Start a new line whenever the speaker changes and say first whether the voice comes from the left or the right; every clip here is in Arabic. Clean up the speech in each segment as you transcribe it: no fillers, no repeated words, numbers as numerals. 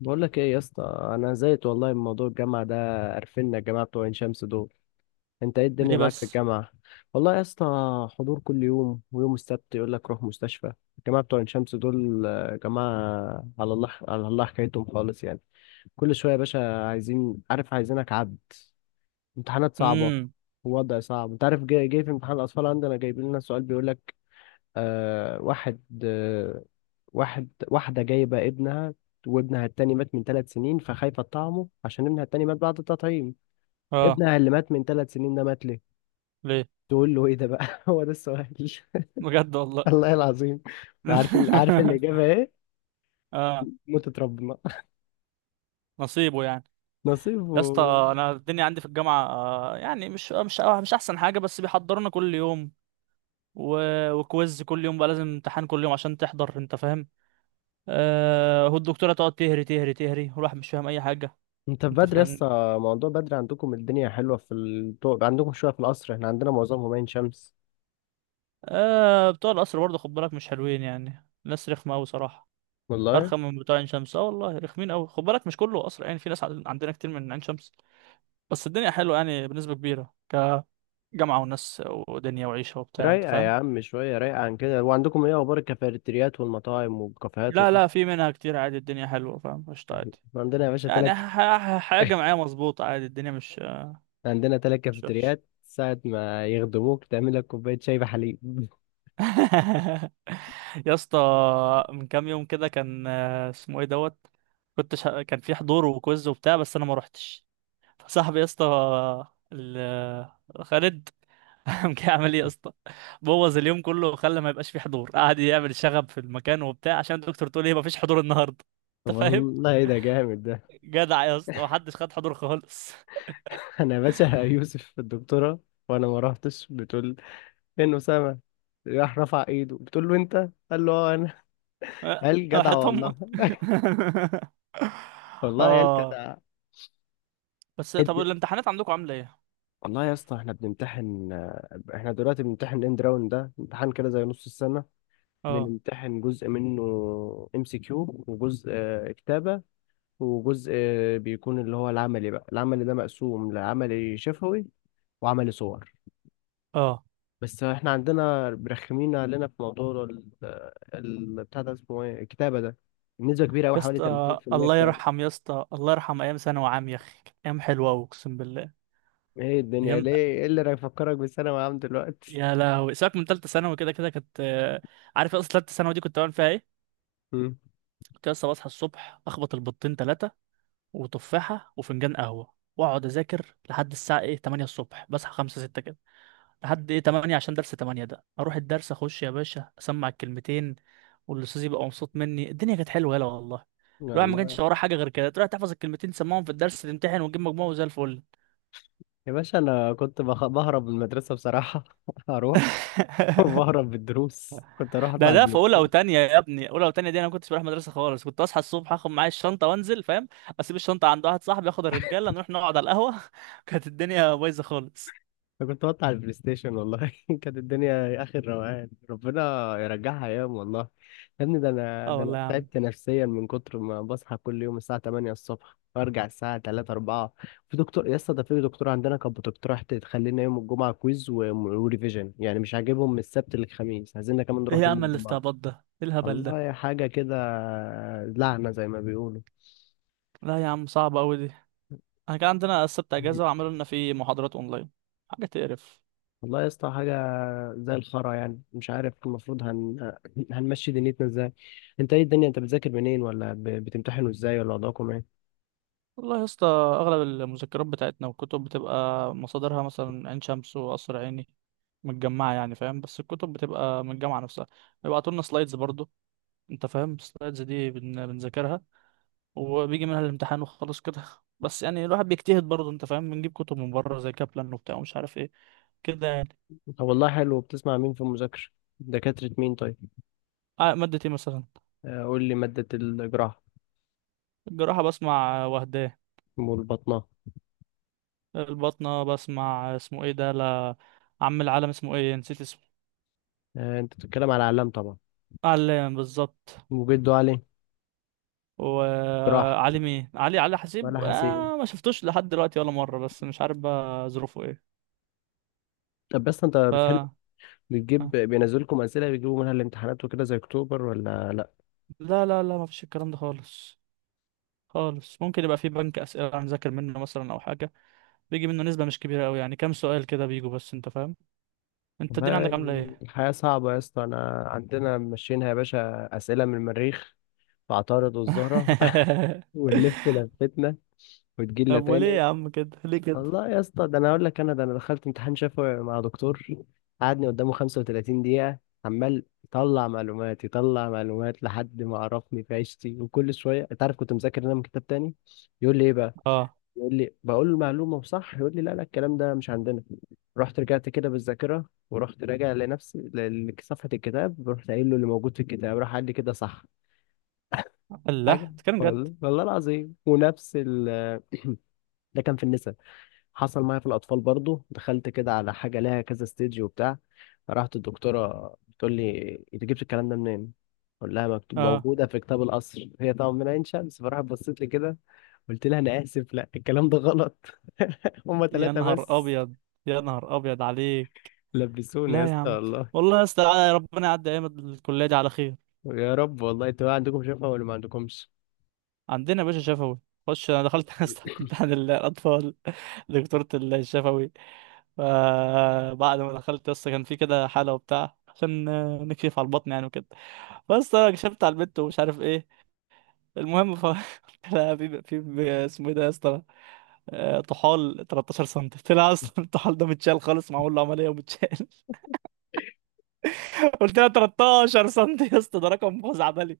left: بقول لك ايه يا اسطى؟ انا زهقت والله من موضوع الجامعه ده. قرفنا الجماعه بتوع عين شمس دول. انت ايه الدنيا
right: ليه
left: معاك في
right: بس؟
left: الجامعه؟ والله يا اسطى، حضور كل يوم ويوم السبت يقول لك روح مستشفى. الجماعه بتوع عين شمس دول آه، جماعه. على الله على الله حكايتهم خالص يعني. كل شويه يا باشا عايزين، عارف، عايزينك عبد. امتحانات صعبه
right: امم.
left: ووضع صعب، انت عارف. جاي في امتحان الاطفال عندنا، جايبين لنا سؤال بيقول لك واحد، واحد، واحدة جايبة ابنها، وابنها التاني مات من 3 سنين فخايفة تطعمه عشان ابنها التاني مات بعد التطعيم.
right: اه.
left: ابنها اللي مات من ثلاث سنين ده مات ليه؟
right: ليه
left: تقول له ايه ده بقى؟ هو ده السؤال.
right: بجد والله.
left: الله العظيم. عارف الإجابة ايه؟
right: اه،
left: موتة ربنا.
right: نصيبه يعني.
left: نصيب
right: يا اسطى، انا الدنيا عندي في الجامعه يعني مش احسن حاجه، بس بيحضرونا كل يوم و... وكويز كل يوم، بقى لازم امتحان كل يوم عشان تحضر، انت فاهم؟ والدكتوره تقعد تهري تهري تهري، والواحد مش فاهم اي حاجه،
left: انت
right: انت
left: بدري لسه،
right: فاهم؟
left: موضوع بدري عندكم، الدنيا حلوة في عندكم شوية في القصر، احنا عندنا معظمهم عين شمس.
right: بتوع القصر برضه، خد بالك مش حلوين، يعني ناس رخمه قوي صراحه.
left: والله
right: ارخم من بتوع عين شمس، اه والله، رخمين قوي، خد بالك مش كله قصر، يعني في ناس عندنا كتير من عين شمس. بس الدنيا حلوة يعني بنسبة كبيرة، كجامعة وناس ودنيا وعيشة وبتاع، انت
left: رايقة يا
right: فاهم؟
left: عم شوية، رايقة عن كده. وعندكم ايه اخبار الكافيتريات والمطاعم والكافيهات
right: لا
left: وكده؟
right: لا، في منها كتير عادي، الدنيا حلوة، فاهم؟ قشطة عادي.
left: عندنا يا باشا
right: يعني
left: تلات،
right: حياة جامعية مظبوطة عادي، الدنيا مش
left: عندنا ثلاث
right: وحشة.
left: كافيتريات ساعة ما يخدموك تعمل لك كوباية شاي بحليب.
right: يا اسطى، من كام يوم كده كان اسمه ايه دوت. كان في حضور وكويز وبتاع، بس انا ما روحتش. فصاحبي يا اسطى ال- خالد قام جاي عامل ايه يا اسطى. بوظ اليوم كله وخلى ما يبقاش فيه حضور، قعد يعمل شغب في المكان وبتاع عشان الدكتور تقول ايه مفيش حضور النهارده. انت فاهم؟
left: والله ده جامد ده.
right: جدع يا اسطى، محدش خد حضور خالص.
left: أنا يا باشا يوسف الدكتورة، وأنا ما رحتش، بتقول فين أسامة؟ راح رفع إيده، بتقول له أنت؟ قال له أه أنا.
right: أه،
left: قال جدع
right: راحت امك.
left: والله. والله يا
right: اه.
left: الجدع.
right: بس طب
left: قد-
right: الامتحانات عندكم عامله ايه؟
left: والله يا اسطى، احنا بنمتحن. احنا دلوقتي بنمتحن اند راوند، ده امتحان كده زي نص السنة.
right: اه.
left: بنمتحن جزء منه ام سي كيو، وجزء كتابة، وجزء بيكون اللي هو العملي بقى. العملي ده مقسوم لعملي شفوي وعملي صور.
right: اه،
left: بس احنا عندنا برخمين علينا في موضوع بتاع ده اسمه ايه، الكتابة ده نسبة كبيرة أوي،
right: يا
left: حوالي
right: اسطى
left: 30%
right: الله
left: كتابة.
right: يرحم، يا اسطى الله يرحم ايام ثانوي عام، يا اخي كانت ايام حلوه أوي، اقسم بالله.
left: ايه الدنيا
right: ايام.
left: ليه، ايه اللي هيفكرك بالثانوي عام دلوقتي؟
right: يا لهوي، سيبك من ثالثه ثانوي، كده كده كانت عارف اصلا ثالثه ثانوي دي كنت بعمل فيها ايه؟
left: مم.
right: كنت لسه بصحى الصبح اخبط البيضتين ثلاثه وتفاحه وفنجان قهوه، واقعد اذاكر لحد الساعه ايه 8 الصبح، بصحى 5 6 كده، لحد ايه 8 عشان درس 8 ده، اروح الدرس اخش يا باشا اسمع الكلمتين، والاستاذ يبقى مبسوط مني، الدنيا كانت حلوه، يلا والله. الواحد ما
left: والله
right: كانش وراه حاجه غير كده، تروح تحفظ الكلمتين تسمعهم في الدرس، تمتحن وتجيب مجموع وزي الفل.
left: يا باشا أنا كنت بهرب من المدرسة بصراحة. أروح وبهرب بالدروس، كنت أروح
right: ده
left: أطلع
right: ده في
left: البلاي.
right: اولى وتانية يا ابني، اولى وتانية دي انا ما كنتش بروح مدرسه خالص، كنت اصحى الصبح اخد معايا الشنطه وانزل، فاهم؟ اسيب الشنطه عند واحد صاحبي، اخد الرجاله نروح نقعد على القهوه. كانت الدنيا بايظه خالص.
left: انا كنت بقطع البلاي ستيشن والله. كانت الدنيا اخر روقان، ربنا يرجعها ايام والله. يا ابني، ده انا،
right: اه
left: ده انا
right: والله يا عم.
left: تعبت نفسيا من كتر ما بصحى كل يوم الساعه 8 الصبح وارجع الساعه 3 4. في دكتور يا اسطى، ده في دكتور عندنا كانت بتقترح تخلينا يوم الجمعه كويز وريفيجن، يعني مش عاجبهم من السبت للخميس، عايزيننا كمان
right: ايه
left: نروح
right: يا
left: يوم
right: عم
left: الجمعه.
right: الاستعباط ده؟ ايه الهبل ده؟
left: والله حاجه كده، لعنه زي ما بيقولوا.
right: لا يا عم، صعب قوي دي. احنا كان عندنا السبت اجازه وعملوا لنا فيه محاضرات اونلاين، حاجه تقرف.
left: والله يا اسطى حاجة زي الخرا، يعني مش عارف المفروض هنمشي دنيتنا ازاي؟ انت ايه الدنيا، انت بتذاكر منين، ولا بتمتحنوا ازاي، ولا وضعكم ايه؟
right: والله يا اسطى، اغلب المذكرات بتاعتنا والكتب بتبقى مصادرها مثلا عين شمس وقصر عيني متجمعه، يعني فاهم، بس الكتب بتبقى من الجامعه نفسها. بيبعتوا لنا سلايدز برضو، انت فاهم؟ السلايدز دي بنذاكرها، وبيجي منها الامتحان وخلاص كده. بس يعني الواحد بيجتهد برضه، انت فاهم؟ بنجيب كتب من بره زي كابلان وبتاع ومش عارف ايه، كده يعني.
left: طب والله حلو. بتسمع مين في المذاكرة؟ دكاترة مين طيب؟
right: مادة ايه مثلا؟
left: قول لي مادة الجراحة
right: الجراحة بسمع وهداه.
left: والبطنة.
right: الباطنة بسمع اسمه ايه ده، لا. عم العالم اسمه ايه، نسيت اسمه.
left: انت بتتكلم على علام طبعا،
right: علام بالظبط.
left: وجدوا علي، جراحة
right: وعلي مين؟ علي، علي حسيب.
left: ولا حسين.
right: آه ما شفتوش لحد دلوقتي ولا مرة، بس مش عارف بقى ظروفه ايه.
left: طب بس انت
right: ف
left: بتحل،
right: آه.
left: بتجيب؟ بينزلكم أسئلة بيجيبوا منها الامتحانات وكده زي أكتوبر ولا لأ؟
right: لا لا لا، ما فيش الكلام ده خالص خالص. ممكن يبقى في بنك اسئله هنذاكر منه مثلا، او حاجه بيجي منه نسبه مش كبيره قوي، يعني كام سؤال كده بيجوا، بس انت فاهم. انت الدنيا
left: والله
right: عندك عامله ايه؟
left: الحياة صعبة يا اسطى. أنا عندنا ماشيينها يا باشا، أسئلة من المريخ فاعترضوا الزهرة، ونلف لفتنا وتجيلنا
right: طب وليه
left: تاني.
right: يا عم كده؟ ليه كده؟
left: الله يا اسطى، ده انا اقول لك، انا ده انا دخلت امتحان شفوي مع دكتور، قعدني قدامه 35 دقيقة، عمال يطلع معلومات يطلع معلومات لحد ما عرفني في عيشتي، وكل شوية انت عارف كنت مذاكر انا من كتاب تاني. يقول لي ايه بقى؟
right: اه.
left: يقول لي، بقول له المعلومة وصح، يقول لي لا لا الكلام ده مش عندنا. رحت رجعت كده بالذاكرة، ورحت راجع لنفسي لصفحة الكتاب، ورحت قايل له اللي موجود في الكتاب، راح قال لي كده صح. حاجة
right: الله، تتكلم جد؟
left: والله، والله العظيم. ونفس ال، ده كان في النساء. حصل معايا في الأطفال برضو، دخلت كده على حاجة لها كذا ستيج وبتاع، رحت الدكتورة بتقول لي أنت جبت الكلام ده منين؟ قول لها مكتوب،
right: اه.
left: موجودة في كتاب القصر، هي طبعا من عين شمس فراحت بصيت لي كده. قلت لها أنا آسف، لا الكلام ده غلط. هما
right: يا
left: 3
right: نهار
left: بس.
right: ابيض، يا نهار ابيض عليك.
left: لبسوني يا
right: لا يا
left: اسطى
right: عم.
left: والله.
right: والله يا اسطى، ربنا يعدي ايام الكليه دي على خير.
left: يا رب والله، انتوا بقى عندكم شفا ولا ما عندكمش؟
right: عندنا يا باشا شفوي. خش، انا دخلت اسطى في امتحان الاطفال، دكتورة الشفوي. فبعد ما دخلت لسه كان في كده حالة وبتاع، عشان نكشف على البطن يعني وكده. بس انا كشفت على البنت ومش عارف ايه، المهم ف. لا، في اسمه ايه ده يا اسطى، طحال 13 سم طلع، اصلا الطحال ده متشال خالص، معمول له عمليه ومتشال. قلت لها 13 سم يا اسطى، ده رقم خزعبلي.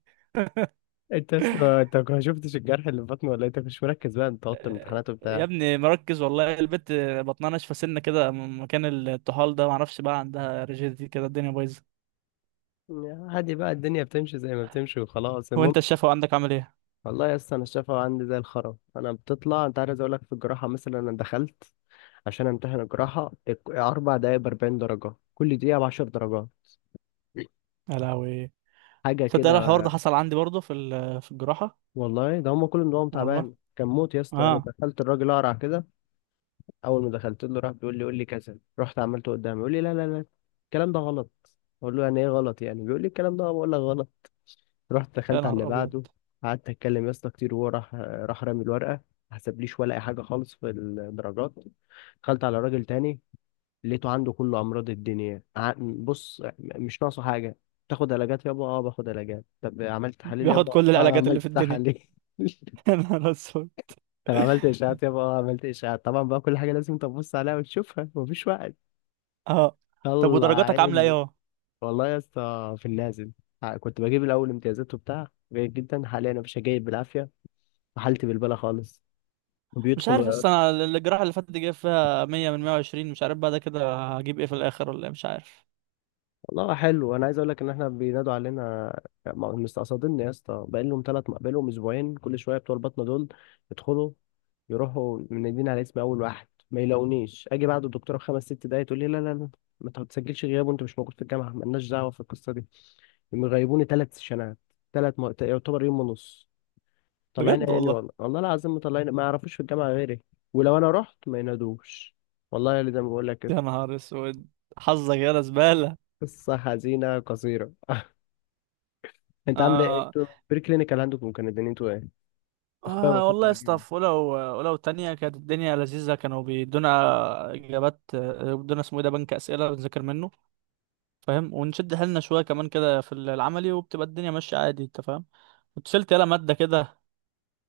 left: انت يا اسطى، انت ما شفتش الجرح اللي في بطني ولا إيه؟ انت مش مركز بقى انت وقت الامتحانات
right: يا
left: وبتاع.
right: ابني مركز والله، البت بطنها ناشفه سنه كده من مكان الطحال ده، معرفش بقى عندها ريجيديتي كده، الدنيا بايظه.
left: عادي بقى، الدنيا بتمشي زي ما بتمشي وخلاص.
right: هو
left: المهم
right: انت الشفا عندك عامل ايه؟
left: والله يا اسطى، انا الشفا عندي زي الخرا. انا بتطلع، انت عايز اقول لك، في الجراحه مثلا انا دخلت عشان امتحن الجراحه 4 دقايق ب 40 درجه، كل دقيقه ب 10 درجات.
right: يا لهوي.
left: حاجه
right: تصدق
left: كده
right: أنا الحوار ده حصل عندي برضه في في الجراحه.
left: والله، ده هم كل نظام
right: والله.
left: تعبان كان موت. يا اسطى، انا
right: اه.
left: دخلت الراجل اقرع كده، اول ما دخلت له راح بيقول لي قول لي كذا، رحت عملته قدامي يقول لي لا لا لا الكلام ده غلط. اقول له يعني ايه غلط، يعني بيقول لي الكلام ده بقول لك غلط. رحت
right: يا
left: دخلت على
right: نهار
left: اللي
right: ابيض.
left: بعده، قعدت اتكلم يا اسطى كتير، وهو راح رامي الورقه، ما حسبليش ولا اي حاجه خالص في الدرجات. دخلت على راجل تاني، لقيته عنده كل امراض الدنيا. بص مش ناقصه حاجه، تاخد علاجات يابا، اه باخد علاجات، طب عملت تحاليل
right: بياخد
left: يابا،
right: كل
left: اه
right: العلاجات اللي في
left: عملت
right: الدنيا.
left: تحاليل.
right: يا نهار اسود.
left: طب عملت اشاعات يابا، اه عملت اشاعات. طبعا بقى كل حاجه لازم تبص عليها وتشوفها، مفيش وقت،
right: اه. طب
left: طلع
right: ودرجاتك عامله ايه
left: عيني.
right: اهو؟
left: والله يا اسطى في النازل، كنت بجيب الاول امتيازات وبتاع جيد جدا، حاليا انا مش جايب بالعافيه، حالتي بالبالة خالص،
right: مش
left: وبيدخل
right: عارف
left: ويقعد.
right: لسه، انا الجراحه اللي فاتت دي جايب فيها 100 من 120، مش عارف بقى ده كده هجيب ايه في الاخر، ولا إيه، مش عارف.
left: والله حلو، انا عايز اقول لك ان احنا بينادوا علينا مستقصدين يا اسطى، بقى لهم ثلاث، بقى لهم اسبوعين، كل شويه بتوع البطنه دول يدخلوا يروحوا منادين على اسم اول واحد ما يلاقونيش، اجي بعد الدكتوره بخمس ست دقايق تقول لي لا لا لا ما تسجلش غياب، وانت مش موجود في الجامعه مالناش دعوه في القصه دي. مغيبوني 3 سيشنات، يعتبر يوم ونص. طلعين
right: بجد
left: عيني
right: والله.
left: والله، والله العظيم مطلعين، ما يعرفوش في الجامعه غيري، ولو انا رحت ما ينادوش. والله اللي زي ما بقول لك
right: يا
left: كده.
right: نهار اسود، حظك يا زباله.
left: قصة حزينة قصيرة. انت عامل ايه؟
right: آه.
left: انتوا بري كلينيكال عندكم كان الدنيا، انتوا ايه؟ اخويا
right: آه والله
left: بفكر
right: يا اسطى،
left: اجيب.
right: ولو تانية كانت الدنيا لذيذة، كانوا بيدونا إجابات، بيدونا اسمه إيه ده، بنك أسئلة بنذاكر منه، فاهم، ونشد حيلنا شوية كمان كده في العملي، وبتبقى الدنيا ماشية عادي، أنت فاهم. كنت شلت يلا مادة كده،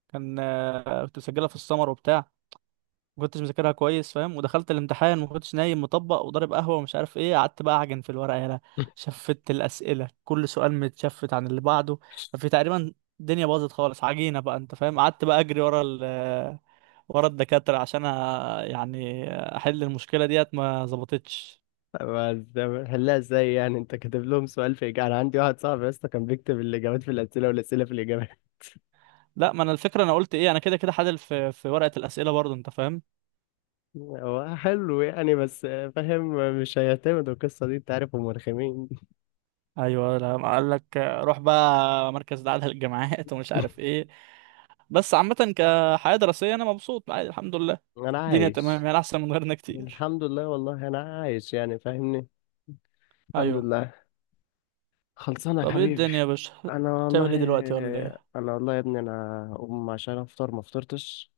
right: كان كنت مسجلها في السمر وبتاع، ما كنتش مذاكرها كويس، فاهم؟ ودخلت الامتحان ما كنتش نايم، مطبق وضارب قهوه ومش عارف ايه، قعدت بقى اعجن في الورقه، يالا. شفت الاسئله، كل سؤال متشفت عن اللي بعده. ففي تقريبا، الدنيا باظت خالص عجينه بقى، انت فاهم؟ قعدت بقى اجري ورا ورا الدكاتره عشان يعني احل المشكله ديت، ما ظبطتش.
left: بس هلا ازاي يعني انت كاتب لهم سؤال في اجابة؟ انا عندي واحد صاحبي يا اسطى كان بيكتب الاجابات في الاسئله والاسئله في الاجابات.
right: لا، ما انا الفكره انا قلت ايه، انا كده كده حلل في ورقه الاسئله برضه، انت فاهم.
left: هو حلو يعني، بس فاهم مش هيعتمدوا القصه دي، انت عارف هم رخمين.
right: ايوه، لما قال لك روح بقى مركز دعاء للجامعات ومش عارف ايه. بس عامة كحياة دراسية انا مبسوط عادي، الحمد لله.
left: انا
right: الدنيا تمام
left: عايش
right: يعني، احسن من غيرنا كتير.
left: الحمد لله. والله انا عايش يعني فاهمني، الحمد
right: ايوه.
left: لله. خلصانه يا
right: طب ايه
left: حبيبي.
right: الدنيا يا باشا،
left: انا والله،
right: بتعمل ايه دلوقتي ولا ايه؟
left: انا والله يا ابني انا اقوم عشان افطر ما فطرتش،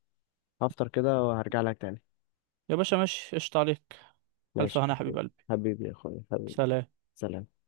left: هفطر كده وهرجع لك تاني.
right: يا باشا ماشي، قشطة عليك. الف
left: ماشي يا
right: هنا يا
left: حبيبي،
right: حبيب قلبي.
left: حبيبي يا اخويا حبيبي.
right: سلام.
left: سلام.